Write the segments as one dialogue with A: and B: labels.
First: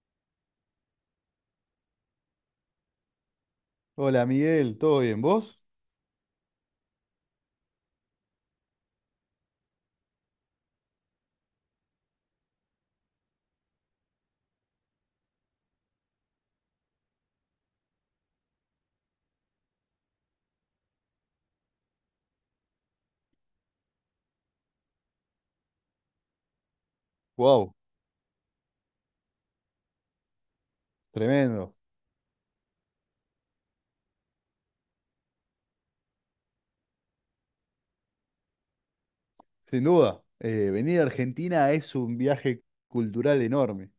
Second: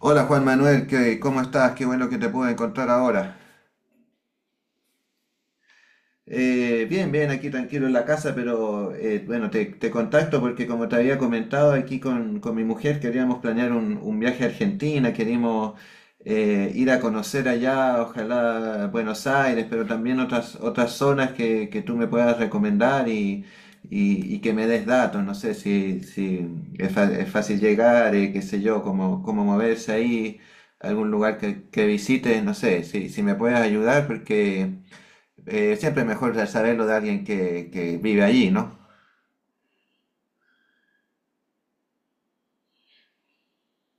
A: Hola Juan Manuel, ¿cómo estás? Qué bueno que te pude encontrar ahora.
B: Hola Miguel, ¿todo bien? ¿Vos?
A: Bien, bien, aquí tranquilo en la casa, pero bueno, te contacto porque como te había comentado aquí con mi mujer, queríamos planear un viaje a Argentina, queríamos ir a conocer allá, ojalá Buenos Aires, pero también otras zonas que tú me puedas recomendar y que me des datos, no sé si es fácil
B: Wow,
A: llegar, qué sé yo, cómo moverse ahí, algún lugar que,
B: tremendo,
A: que visites, no sé, si me puedes ayudar porque siempre mejor saberlo de alguien que vive allí, ¿no?
B: sin duda. Venir a Argentina es un viaje cultural enorme,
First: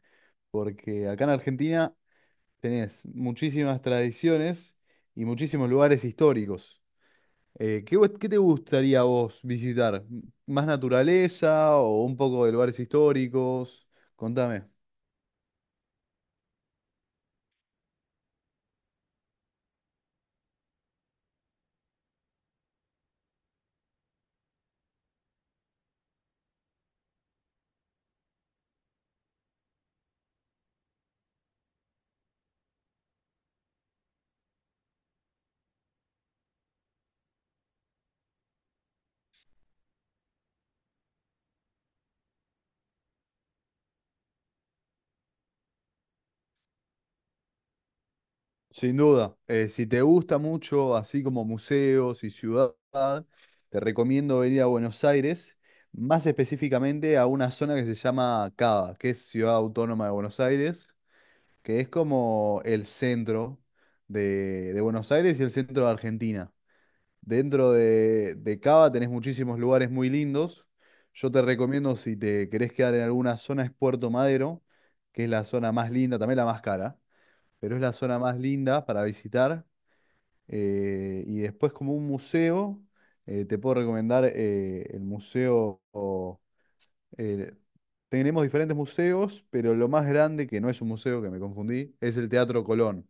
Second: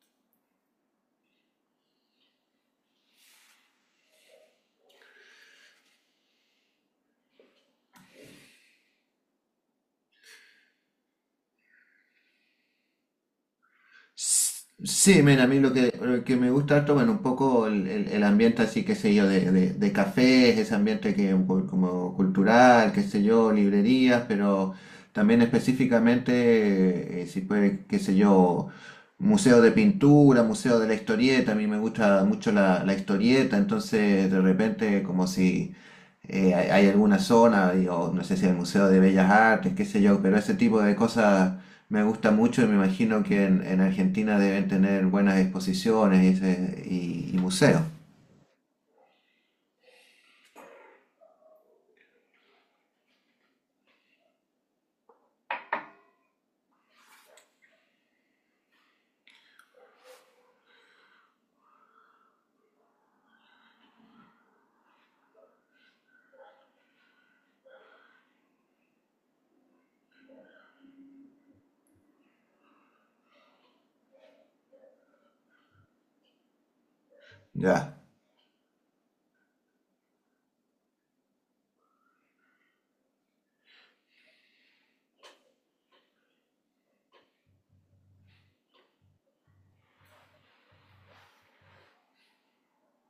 B: porque acá en Argentina tenés muchísimas tradiciones y muchísimos lugares históricos. ¿Qué te gustaría a vos visitar? ¿Más naturaleza o un poco de lugares históricos? Contame.
A: Sí, mira, a mí lo que me gusta harto, bueno, un poco el ambiente así, qué sé yo, de cafés, ese ambiente que es un poco como cultural, qué sé yo, librerías, pero también específicamente, si puede, qué sé yo, museo de pintura, museo de la historieta, a mí me gusta mucho la historieta, entonces de repente como si hay alguna zona, digo, no sé si el Museo de Bellas Artes, qué sé yo, pero ese tipo de cosas me gusta mucho y me imagino que en Argentina deben tener buenas exposiciones y museos.
B: Sin duda. Eh, si te gusta mucho, así como museos y ciudad, te recomiendo venir a Buenos Aires, más específicamente a una zona que se llama CABA, que es Ciudad Autónoma de Buenos Aires, que es como el centro de Buenos Aires y el centro de Argentina. Dentro de CABA tenés muchísimos lugares muy lindos. Yo te recomiendo, si te querés quedar en alguna zona, es Puerto Madero, que es la zona más linda, también la más cara, pero es la
A: Ya.
B: zona más linda para visitar. Y después, como un museo, te puedo recomendar eh, tenemos diferentes museos, pero lo más grande, que no es un museo, que me confundí, es el Teatro Colón.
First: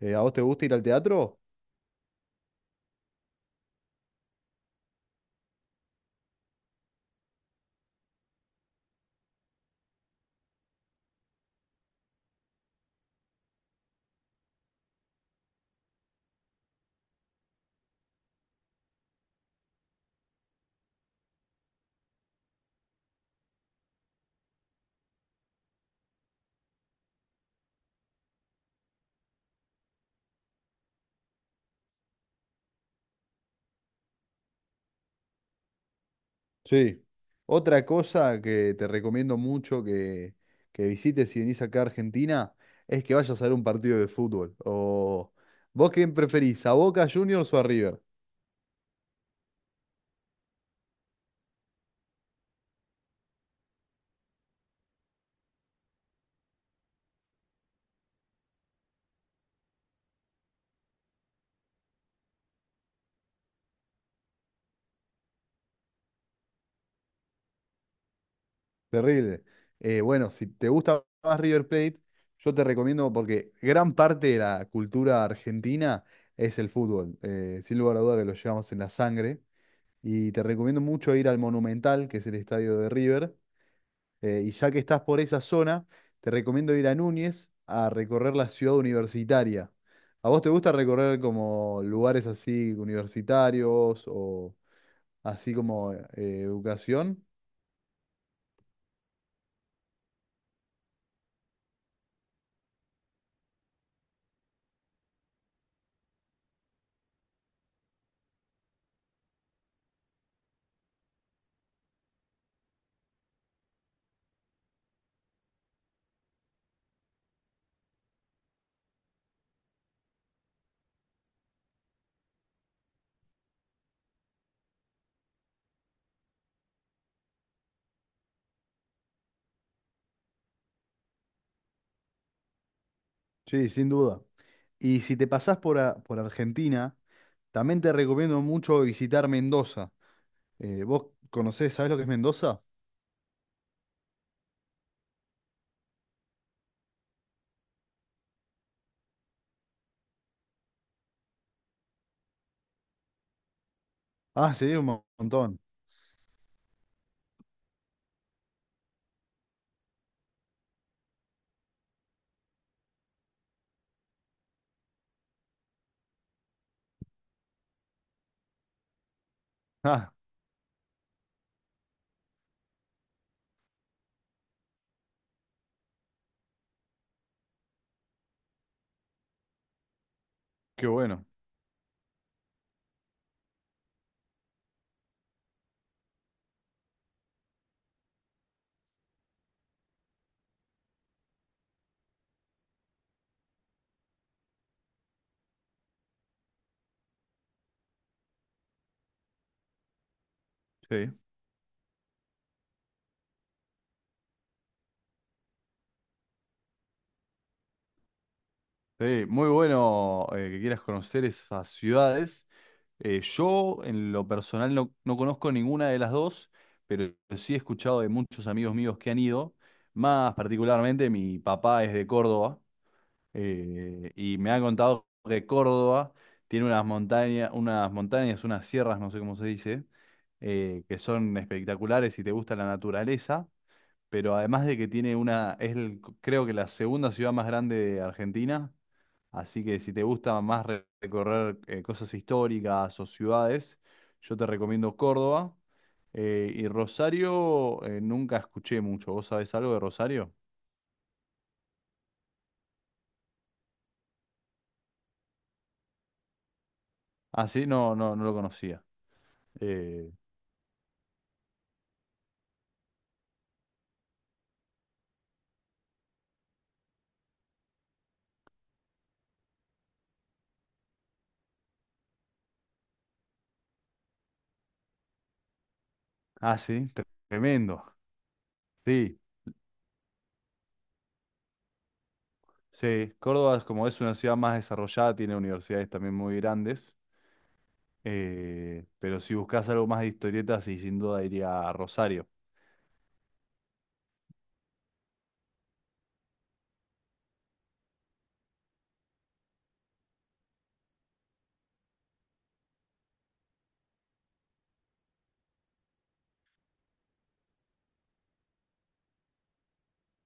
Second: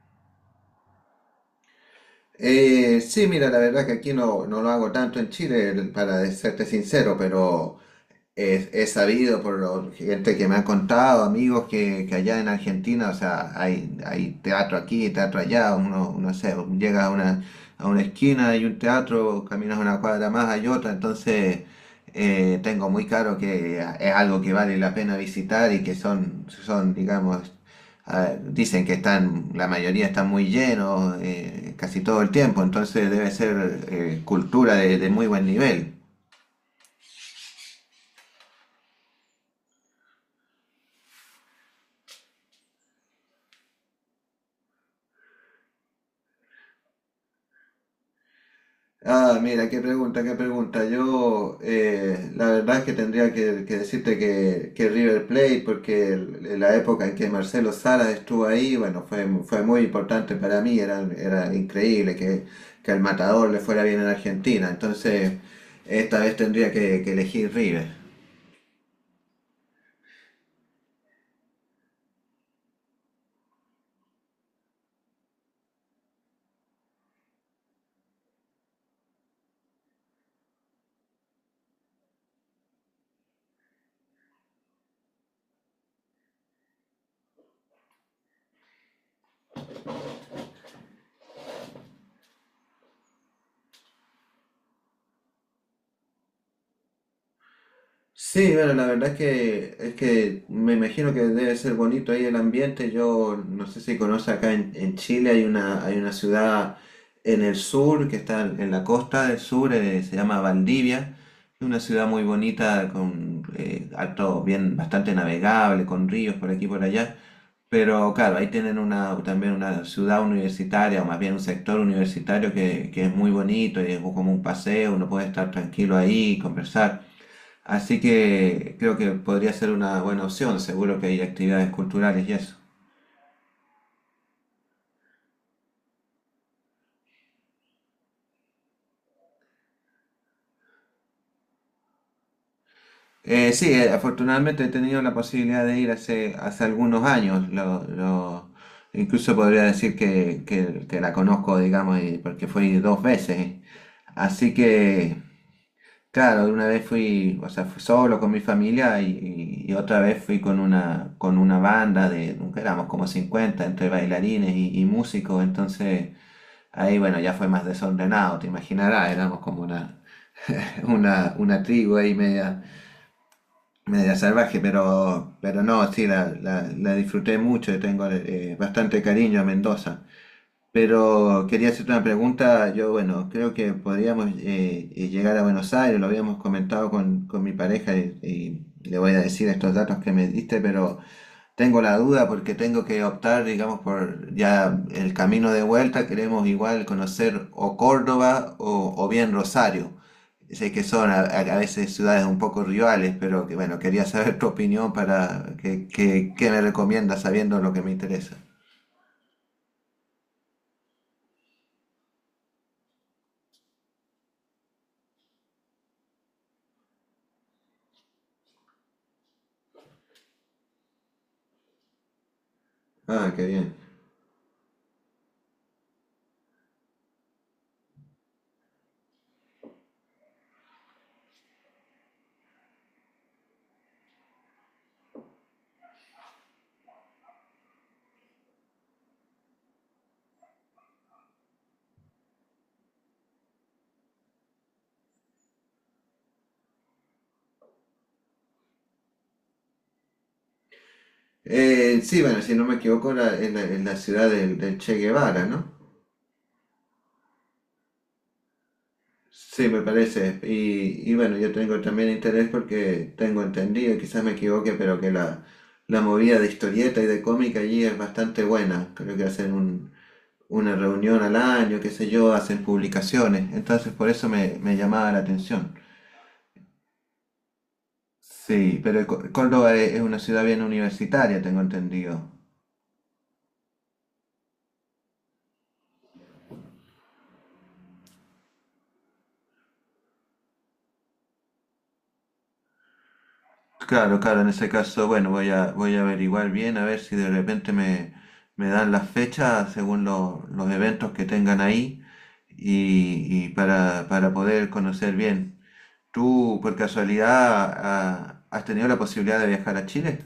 B: ¿A vos te gusta ir al teatro?
A: Sí, mira, la verdad que aquí no lo hago tanto en Chile, para serte sincero, pero es sabido por gente que me ha contado, amigos que allá en Argentina, o sea, hay teatro aquí, teatro allá, uno sé, llega a a una esquina, hay un teatro, caminas una cuadra más, hay otra, entonces tengo muy claro que es algo que vale la pena visitar y que son digamos, ah, dicen que están, la mayoría están muy llenos casi todo el tiempo, entonces debe ser cultura de muy buen nivel.
B: Sí. Otra cosa que te recomiendo mucho, que visites si venís acá a Argentina, es que vayas a ver un partido de fútbol. O ¿vos quién preferís, a Boca Juniors o a River?
A: Ah, mira, qué pregunta, qué pregunta. Yo, la verdad es que tendría que decirte que River Plate, porque la época en que Marcelo Salas estuvo ahí, bueno, fue muy importante para mí. Era increíble que al Matador le fuera bien en Argentina. Entonces, esta vez tendría que elegir River.
B: Terrible. Bueno, si te gusta más River Plate, yo te recomiendo porque gran parte de la cultura argentina es el fútbol. Sin lugar a duda que lo llevamos en la sangre. Y te recomiendo mucho ir al Monumental, que es el estadio de River. Y ya que estás por esa zona, te recomiendo ir a Núñez a recorrer la ciudad universitaria. ¿A vos te gusta recorrer como lugares así universitarios o así como educación?
A: Sí, bueno, la verdad es que me imagino que debe ser bonito ahí el ambiente. Yo no sé si conoce acá en Chile, hay una ciudad en el sur que está en la costa del sur, se llama Valdivia. Es una ciudad muy bonita, con alto, bien, bastante navegable, con ríos por aquí y por allá. Pero claro, ahí tienen también una ciudad universitaria, o más bien un sector universitario que es muy bonito y es como un paseo, uno puede estar tranquilo ahí, conversar. Así que creo que podría ser una buena opción, seguro que hay actividades culturales y eso.
B: Sí, sin duda. Y si te pasás por Argentina, también te recomiendo mucho visitar Mendoza. ¿Vos conocés, sabés lo que es Mendoza?
A: Sí, afortunadamente he tenido la posibilidad de ir hace algunos años, incluso podría decir que la conozco, digamos, porque fui dos veces. Así
B: Ah, sí, un
A: que,
B: montón.
A: claro, una vez fui, o sea, fui solo con mi familia y otra vez fui con con una banda de, nunca éramos como 50 entre bailarines y músicos, entonces... Ahí, bueno, ya fue más desordenado, te imaginarás, éramos como una,
B: Ah,
A: una tribu ahí media salvaje, pero no, sí, la disfruté mucho y tengo bastante cariño a Mendoza.
B: qué bueno.
A: Pero quería hacerte una pregunta, yo, bueno, creo que podríamos llegar a Buenos Aires, lo habíamos comentado con mi pareja y le voy a decir estos datos que me diste, pero tengo la duda porque tengo que optar, digamos, por ya el camino de vuelta. Queremos igual conocer o Córdoba o bien Rosario. Sé que son
B: Sí,
A: a veces ciudades un poco rivales, pero que bueno, quería saber tu opinión para qué me recomiendas sabiendo lo que me interesa.
B: sí, muy bueno que quieras conocer esas ciudades. Yo, en lo personal, no, no conozco ninguna de las dos, pero sí he escuchado de muchos amigos míos que han ido. Más particularmente, mi papá es de Córdoba.
A: Ah, qué bien.
B: Y me ha contado que Córdoba tiene unas montañas, unas montañas, unas sierras, no sé cómo se dice, que son espectaculares si te gusta la naturaleza, pero además de que tiene una, es el- creo que la segunda ciudad más grande de Argentina, así que si te gusta más recorrer cosas históricas o ciudades, yo te recomiendo Córdoba. Y Rosario, nunca escuché mucho. ¿Vos sabés algo de Rosario?
A: Sí, bueno, si no me equivoco, en la ciudad del Che Guevara, ¿no?
B: Ah, sí, no, no, no lo conocía.
A: Sí, me
B: Eh,
A: parece. Y bueno, yo tengo también interés porque tengo entendido, quizás me equivoque, pero que la movida de historieta y de cómic allí es bastante buena. Creo que hacen una reunión al año, qué sé yo, hacen publicaciones. Entonces por eso me llamaba la atención.
B: Ah, sí, tremendo.
A: Sí, pero
B: Sí,
A: Córdoba es una ciudad bien universitaria, tengo entendido.
B: sí. Córdoba, como es una ciudad más desarrollada, tiene universidades también muy grandes. Pero si buscas algo más de historietas, sí, sin duda iría a Rosario.
A: Claro, claro, en ese caso, bueno, voy a averiguar bien a ver si de repente me dan las fechas según los eventos que tengan ahí y para poder conocer bien. ¿Tú por casualidad has tenido la posibilidad de viajar a Chile?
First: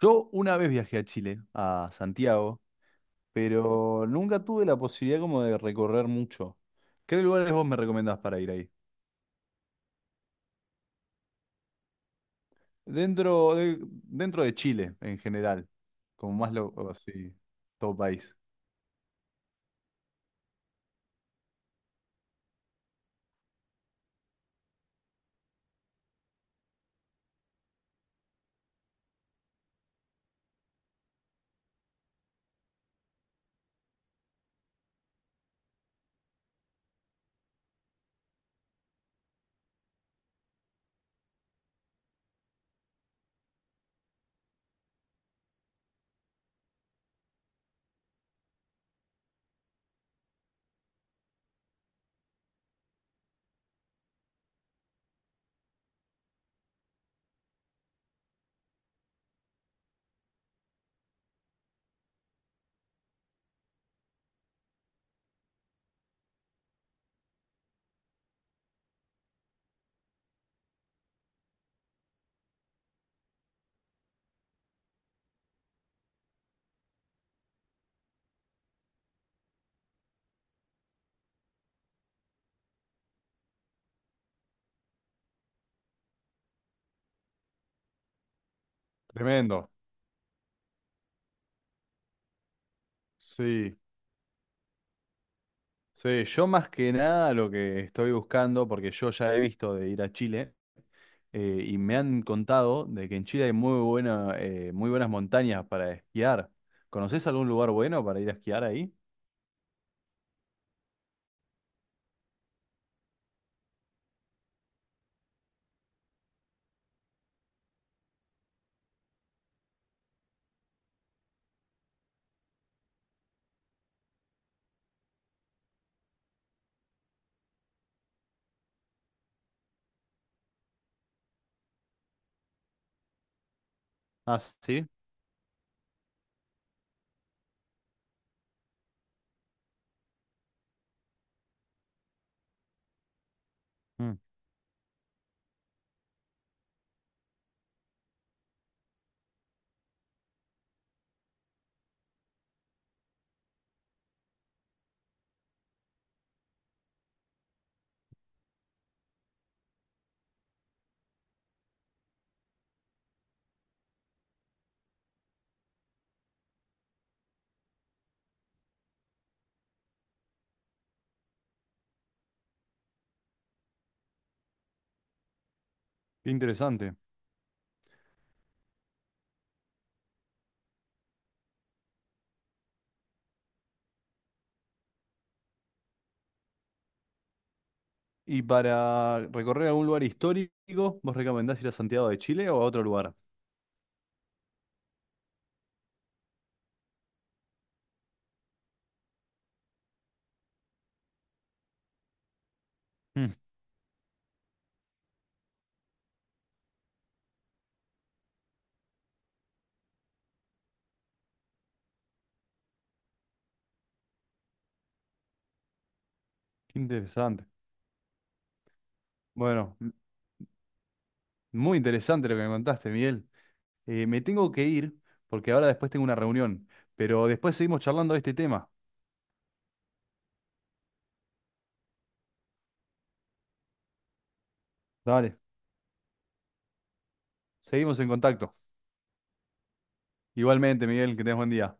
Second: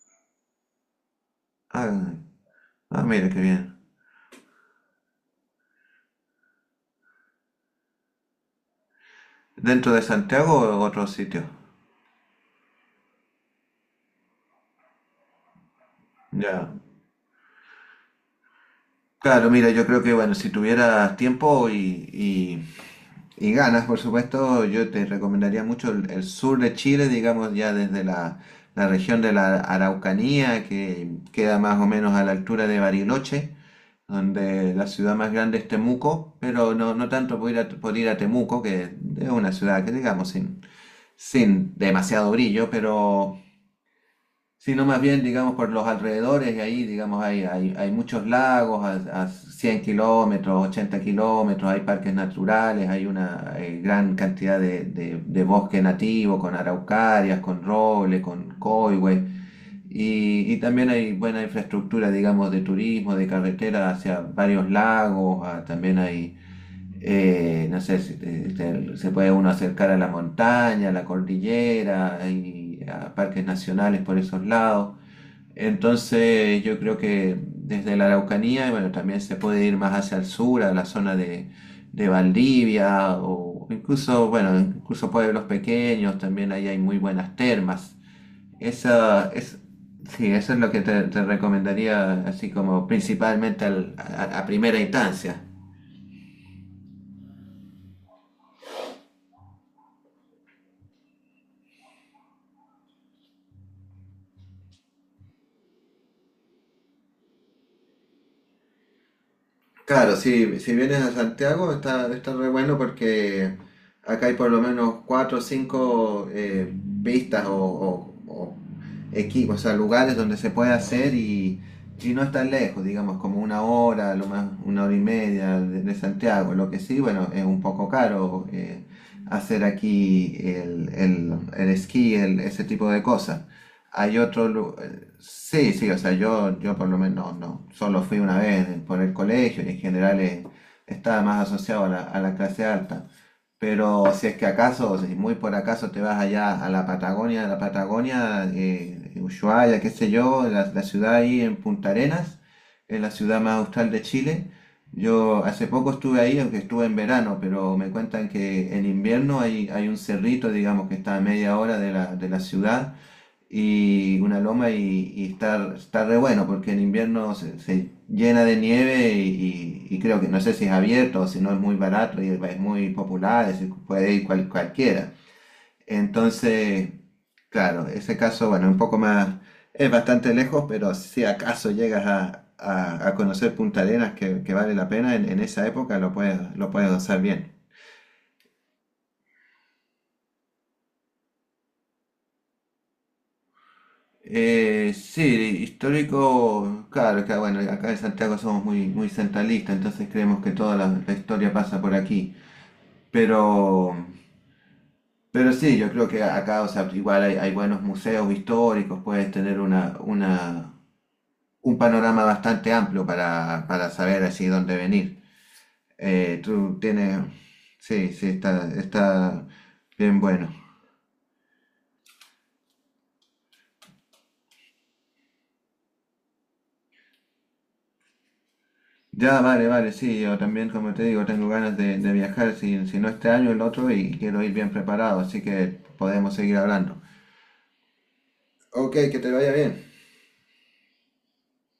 B: Yo una vez viajé a Chile, a
A: Ah,
B: Santiago,
A: ah, mira, qué bien.
B: pero nunca tuve la posibilidad como de recorrer mucho. ¿Qué lugares vos me recomendás para ir ahí?
A: ¿Dentro de Santiago o otro sitio?
B: Dentro de Chile, en general, como más
A: Ya.
B: lo, así, todo país.
A: Claro, mira, yo creo que bueno, si tuvieras tiempo y ganas, por supuesto, yo te recomendaría mucho el sur de Chile, digamos ya desde la región de la Araucanía, que queda más o menos a la altura de Bariloche, donde la ciudad más grande es Temuco, pero no, no tanto por ir a Temuco, que es una ciudad que digamos sin demasiado brillo, pero sino más bien, digamos, por los alrededores, y ahí, digamos, hay muchos lagos a 100 kilómetros, 80 kilómetros, hay parques naturales, hay una gran cantidad de bosque nativo con araucarias, con roble, con coigüe, y también hay buena infraestructura, digamos, de turismo, de carretera hacia varios lagos, también hay... No sé, si se puede uno acercar a la montaña, a la cordillera, hay parques nacionales por esos lados. Entonces yo creo que desde la Araucanía, bueno, también se puede ir más hacia el sur, a la zona de Valdivia, o incluso, bueno, incluso pueblos pequeños, también ahí hay muy buenas termas. Esa es,
B: Tremendo.
A: sí, eso es lo que te recomendaría así como principalmente
B: Sí.
A: a primera instancia.
B: Sí, yo más que nada lo que estoy buscando, porque yo ya he visto de ir a Chile, y me han contado de que en Chile hay muy buena, muy buenas montañas para esquiar. ¿Conoces algún lugar bueno para ir a esquiar ahí?
A: Claro, si vienes a Santiago está re bueno porque acá hay por lo menos cuatro o cinco pistas o equipos, o sea, lugares donde se puede hacer y no es tan lejos, digamos, como una hora, lo más, una hora y media de Santiago. Lo que sí, bueno, es un poco caro hacer aquí el esquí, ese tipo de cosas. Hay
B: Ah,
A: otro
B: sí.
A: lugar. Sí, sí, o sea, yo por lo menos no, solo fui una vez por el colegio y en general estaba más asociado a la clase alta. Pero
B: Mm,
A: si es que acaso, si muy por acaso te vas allá a la Patagonia, Ushuaia, qué sé yo, la ciudad ahí en Punta Arenas, es la ciudad más austral de Chile. Yo hace poco estuve ahí, aunque estuve en verano, pero me cuentan que en invierno hay un cerrito, digamos, que está a media hora de la ciudad y una loma y está re bueno porque en invierno se llena de nieve y creo que no sé si es abierto o si no es muy barato y es muy popular, es decir, puede ir cualquiera.
B: qué
A: Entonces,
B: interesante.
A: claro, ese caso, bueno, un poco más, es bastante lejos, pero si acaso llegas a conocer Punta Arenas que vale la pena, en esa época lo puedes gozar bien.
B: ¿Y para recorrer algún lugar histórico, vos recomendás ir a Santiago de Chile o a otro lugar?
A: Sí, histórico, claro, acá, bueno, acá en Santiago somos muy, muy centralistas, entonces creemos que toda la historia pasa por aquí.
B: Mm,
A: Pero, pero sí, yo creo que acá, o sea, igual hay buenos museos históricos, puedes tener un panorama bastante amplio para saber así dónde venir.
B: qué
A: Tú tienes,
B: interesante.
A: sí, sí, está
B: Bueno,
A: bien bueno.
B: muy interesante lo que me contaste, Miguel. Me tengo que ir porque ahora después tengo una reunión, pero después seguimos charlando de este tema.
A: Ya, vale, vale, sí, yo también, como te digo, tengo ganas de viajar, si no este año, el otro, y quiero ir bien preparado,
B: Dale,
A: así que podemos seguir hablando.
B: seguimos en contacto.
A: Ok, que te vaya bien.
B: Igualmente, Miguel, que tengas buen día.